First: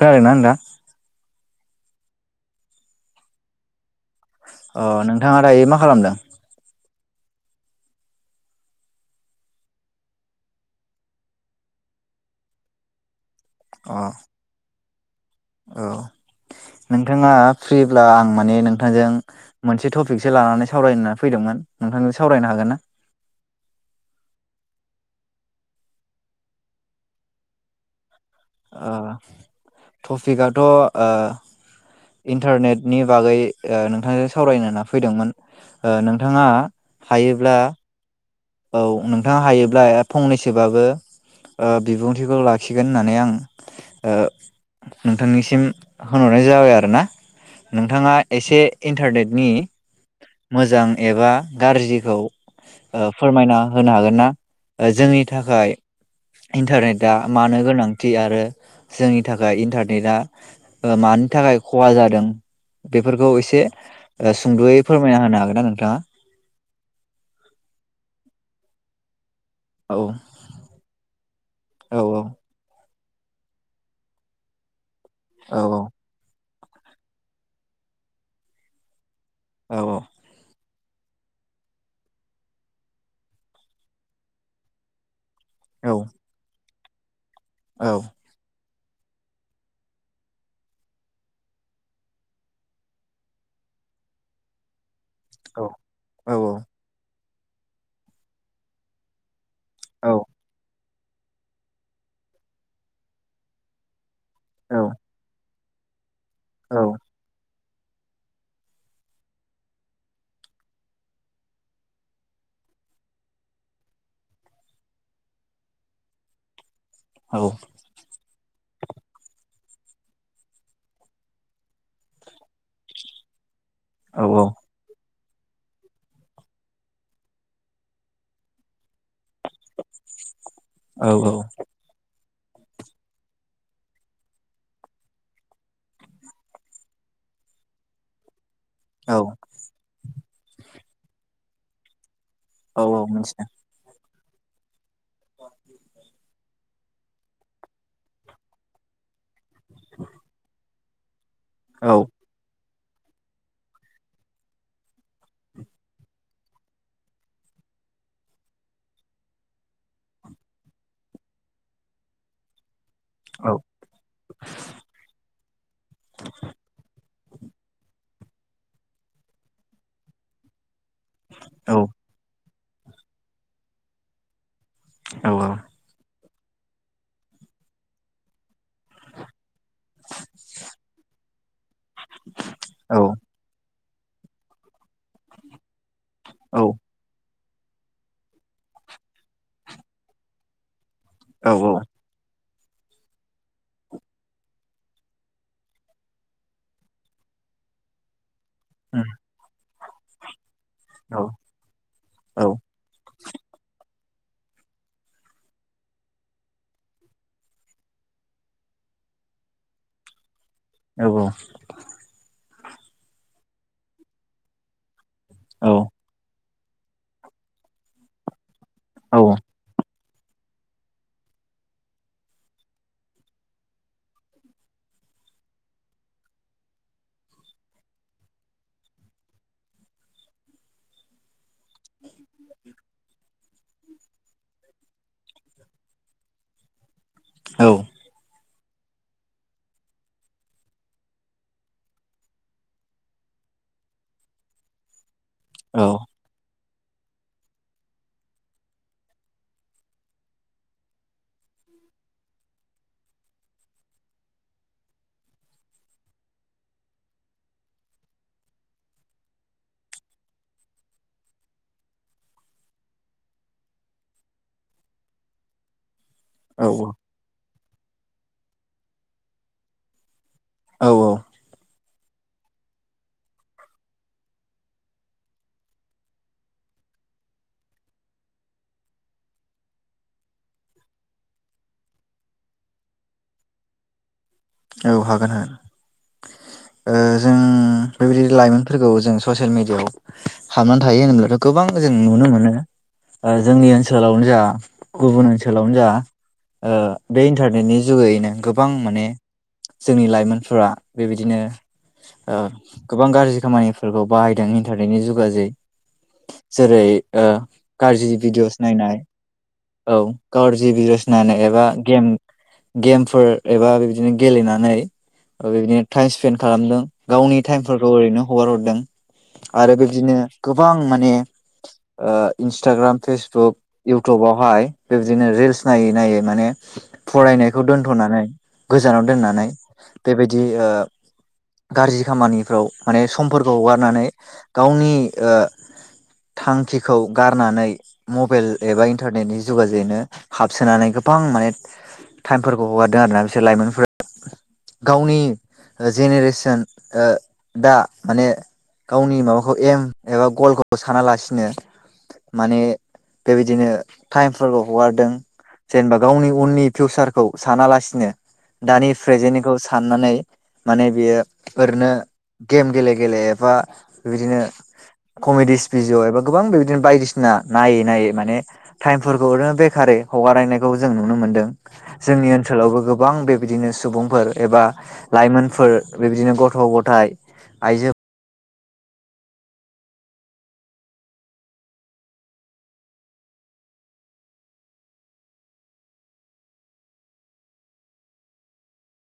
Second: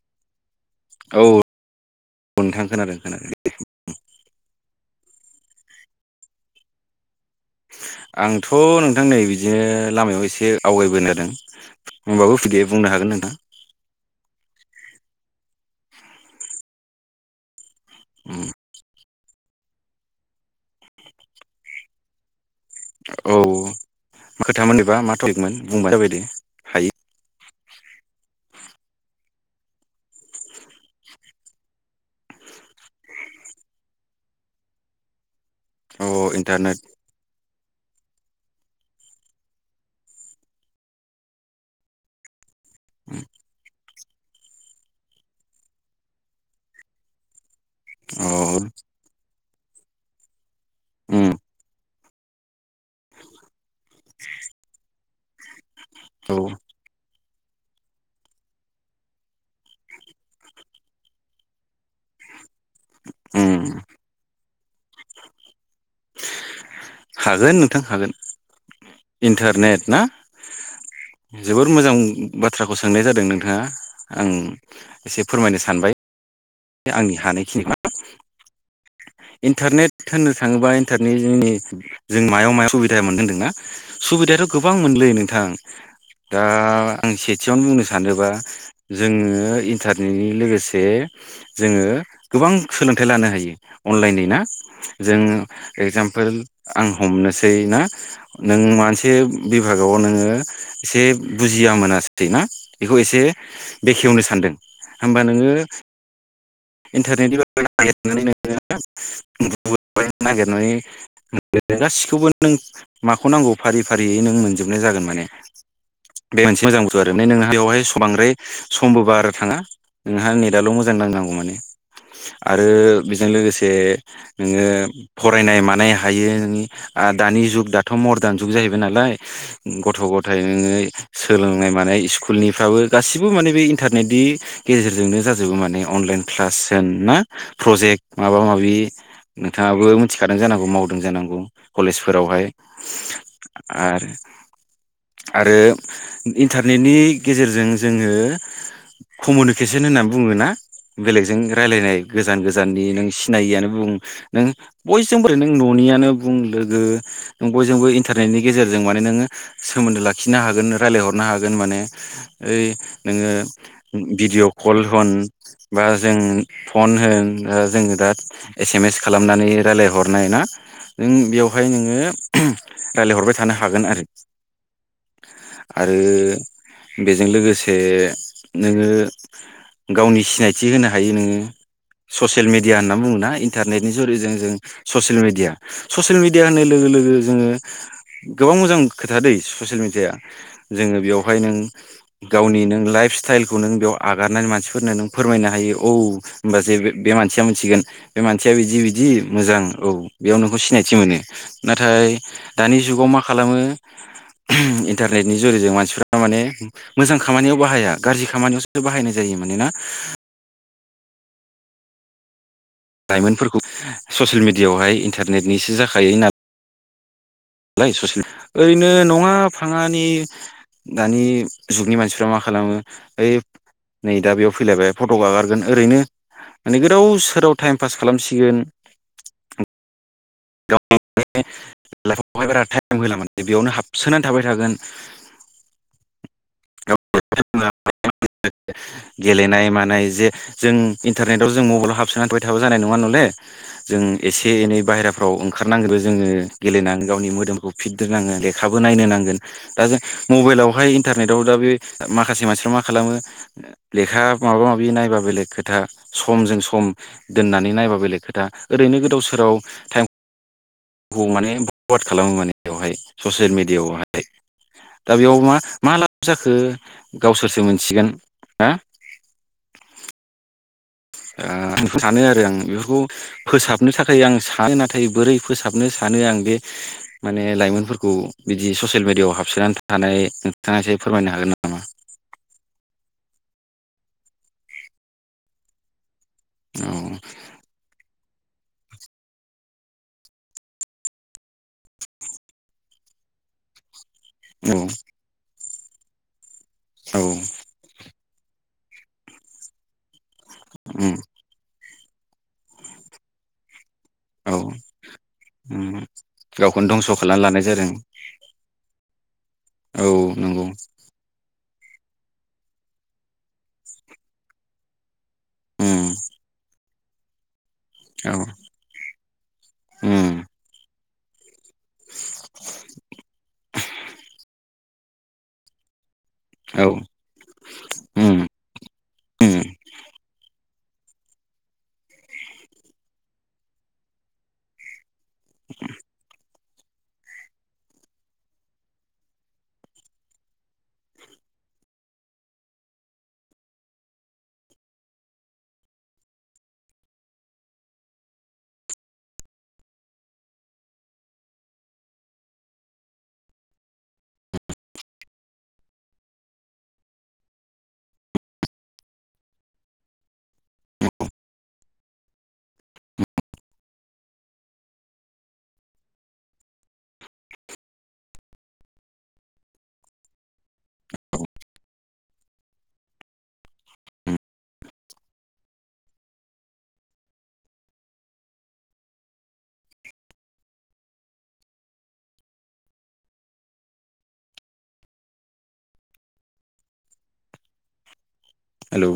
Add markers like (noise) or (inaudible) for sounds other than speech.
खोनान्दों ना नोंथां? औ नोंथां खोनादों खोनादों ओम। अ नोंथाङा दायो मा खालामदों? आंथ' नोंथां नै बिदिनो लामायाव एसे आवगायबोनोदों होमबाबो फैद बुंनो हागोन नोंथां। अ औ नोंथाङा फ्रिब्ला आं माने नोंथांजों मोनसे टपिकसो लानानै सावरायनो होनानै फैदोंमोन नोंथांजों सावरायनो हागोन ना? औ मा खोथामोन बिबा मा टपिकमोन बुंबानो जाबाय दे हायो। ओ टफिकआथ' ओ इन्टारनेटनि बागै ओ नोंथांजों सावरायनो होन्ना फैदोंमोन। ओ अ नोंथाङा इन्टारनेट हायोब्ला। औ नोंथाङा हायोब्ला फंनैसोबाबो ओ बिबुंथिखौ लाख खिगोन होननानै आं ओ नोंथांनिसिम होनहरनाय जाबाय आरोना। नोंथाङा अ एसे इन्टारनेटनि मोजां उम एबा गाज्रि औ ओ फोरमायना होनो हागोन ना? ओ जोंनि थाखाय औ इन्टारनेटआ मानो गोनांथि आरो जोंनि थाखाय इन्टारनेटआ ओ मानि थाखाय खहा जादों। बेफोरखौ उम एसे ओ सु सुंद'यै फोरमायना होनो हागोन ना नोंथाङा? हागोन नोंथां हागोन। इन्टारनेट औ ना जोबोर मोजां औ बाथ्राखौ सों सोंनाय जादों नोंथाङा आं एसे औ फोरमायनो सानबाय। बे आंनि हानायखिनि औ इन्टारनेट होननो थाङोबा नि जोंनि जों मायाव मायाव सुबिदा मोनदों होनदोंना सुबिदायाथ' गोबां मोनलै नों। थां औ दा आं स बिसेबांनो बुंनो औ सानोबा। जोङो इन्टारनेटनि लोगोसे। जोङो गोबां सोलोंथाइ लानो हायो अनलाइनै ना? जोङो एगजामपोल औ आं हमनोसै। सै ना नों मानसे बिभागाव औ मिथिदों औ नोङो एसे बुजिय मोनासै ना बेखौ एसे बेखेवनोसै। सानदों औ होमबा नोङो। इन्टारनेटनि। नानै नोङो। नै नोंङो बेवहाय स बांद्राय। समबो बार थाङा नोंहा नेटआाल' मोजां। मोजां नांनांगौ माने आरो बेजों लोगोसे जे नोङो। फरायनाय मानाय हायो नोंनि दानि जुग दाथ' मदार्न जुग जाहैबाय। नालाय गथ' गथाय नोङो सोलोंनाय मानाय स्कुल स्कुलनिफ्राबो गासिबो माने बे इन्टारनेटनि गेजेरजोंनो जाजोबो माने। अनलाइन। नोंथाङाबो। थिखादों जानौ मावदों जानांगौ, कलेज फोरावहाय आरो आरो इन्टार नेटनि गेजेरजों जोङो कमिउनिकेसन होननानै बुङोना? बेलेग। जों रायलायनाय गोजान गोजान। नों सिनायैयानो बुं नों बयजोंबोै नों न'नियानो बुं लोगो नों बयजोंबो इन्टारनेटनि गेजेरजों माने, नोङो सोमोन्दो लाखिनो हागोन रायज्लायहरनो हागोन माने। ओइ नोङो भिडिय' कल होन बा जों फन होन जोङो दा एस एम एस खालामनानै रायज्लायहरनाय ना? नों बेवहाय नोङो। रायजलायहरबाय थानो हागोन आरो। आरो बेजों लोगोसे नोंङो गावनि सिनायथि होनो हायो नोंङो ससियेल मिडिया होनना बुंङोना इन्टार नेटनि जुरिजों जों ससियेल मिडिया ससियेल मिडिया होननाय लोगो लोगो जोंङो गोबां मोजां खोथा दै ससियेल मिडियाया जोंङो बेवहाय नों गावनि नों लाइफ स्टाइलखौ नों बेयाव आगारनानै मानसि फोरनो नों फोरमायनो हायो औ होनबा जे बे मानसिया मिथिगोन बे मानसि सिया बिदि बिदि मोजां औ बेयाव नोंखौ सिनायथि मोनो नाथाय दानि जुगाव मा खालामो इन्टारनेटनि जुरिजों मानसिफ्रा माने मोजां खामानियाव बाहाया गाज्रि खामानियावसो बाहायनाय जायो मानोना औ औ लाइमोनफोरखौ ससियेल मिडियाआवहाय इन्टारनेटनिसो जाखायो न लाय ससेल ओरैनो नंङा फांङानि दानि जुगनि मानसिफ्रा मा खालामो ओइ नै दा बेयाव फैलायबाय फट आगारगोन ओरैनो माने गोदाव सोराव टाइम पास खालामसिगोन (unintelligible) लाइफआवहाय बारा टाइम होला मने बेयावनो हाबसोनानै थाबाय थागोन गाव औ गेलेनाय मानाय जे जों इन्टारनेटआव जों मबाइलाव हाबसोनानै थाबाय थाबा जानाय नंङा नलै जों एसे एनै बायेरा औ ओंखार औ औ नांगोन जोंङो गेलेनानै गावनि मोदोमखौ फिट दोननांगोन लेखाबो नायनो नांगोन दा जों मबाइलावहाय इन्टा रनेटआव दा बे माखासे मानसिफ्रा मा खालामो लेखा माबा माबि नायबा बेलेग खोथा समजों सम दोननानै नायबा बेलेग खोथा ओरैनो गोदाव सोराव टाइम खौ माने फवार्ड खालामो माने बेवहाय ससियेल मिडियाआवहाय दा बेयाव मा मा जाखो औ गावसोरसो मोनसे सिगोन हो (inaudible) औ (inaudible) सानो आरो आं बेफोरखौ फोसाबनो थाखाय आं सानो नाथाय बोरै फोसाबनो सानो आं बे माने लाइमोनफोरखौ बिदि ससियेल मेडियाआव हाबसोनानै थानाय नोंथाङास फोरमायनो हागोन नामा औ हागोन औ ओ जों बेबायदि लाइमोनफोरखौ जों ससियेल मिडियाआव हाबनानै थायो होनोब्लाथ गोबां जों नुनो मोनो जोंनि ओनोल ओनसोलावनो जा गुबुन ओनसोलाव जा ओ औ बे इन्टारनेटनि जुगैयैनो गोबां माने जोंनि लाइमोन फोरा बेबायदिनो ओ गोबां गाज्रि खामानि फोरखौ बाहायदों औ इन्टारनेटनि जुगाजै जेरै गावखौनो धंस' ओ खालामना लानाय जादों गाज्रि भिडअ'स नायनाय औ गाज्रि भिडअ'स नायनाय एबा गेम गेमफोर एबा बिदि बिदिनो गेलेनानै बिदिनो टाइम उम स्पेन्ड खालामदों। गावनि टाइम फोरखौ ओरैनो औ हगार हरदों आरो बिदिनो उम गोबां माने ओ इन्सटाग्राम फेसबुक इउटुबावहाय बेबदिनो रिल्स नायै नायै माने औ फरायनायखौ दोनथ'नानै उम गोजानाव दोननानै उम बेबायदि ओ गारजि खामानिफ्राव माने समफोरखौ हगारनानै गावनि थांखिखौ गारनानै मबाइल एबा इन्टारनेटनि जुगाजैनो हाबसोनानै गोबां माने टाइमफोरखौ हगारदों आरोना। बिसोर लाइमोनफोरा गावनि जेनेरेसन ओ दा माने गावनि माबाखौ एम एबा गलखौ सानालासिनो माने बेबायदिनो टाइमफोरखौ हगारदों जेनेबा गावनि उननि फिउसारखौ सानालासिनो दानि प्रेजेन्टखौ साननानै माने बेयो ओरैनो गेम गेले गेले एबा बिदिनो कमेडिस भिडियअ एबा गोबां बिदिनो बायदिसिना नायै नायै माने टाइमफोरखौ ओरैनो बेखारै हगारनायखौ जों नुनो मोन्दों जोंनि ओनसोलावबो गोबां गोबां बेबायदिनो सुबुंफोर एबा लाइमोनफोर बेबायदिनो गथ' गथाइ आइजो हेलौ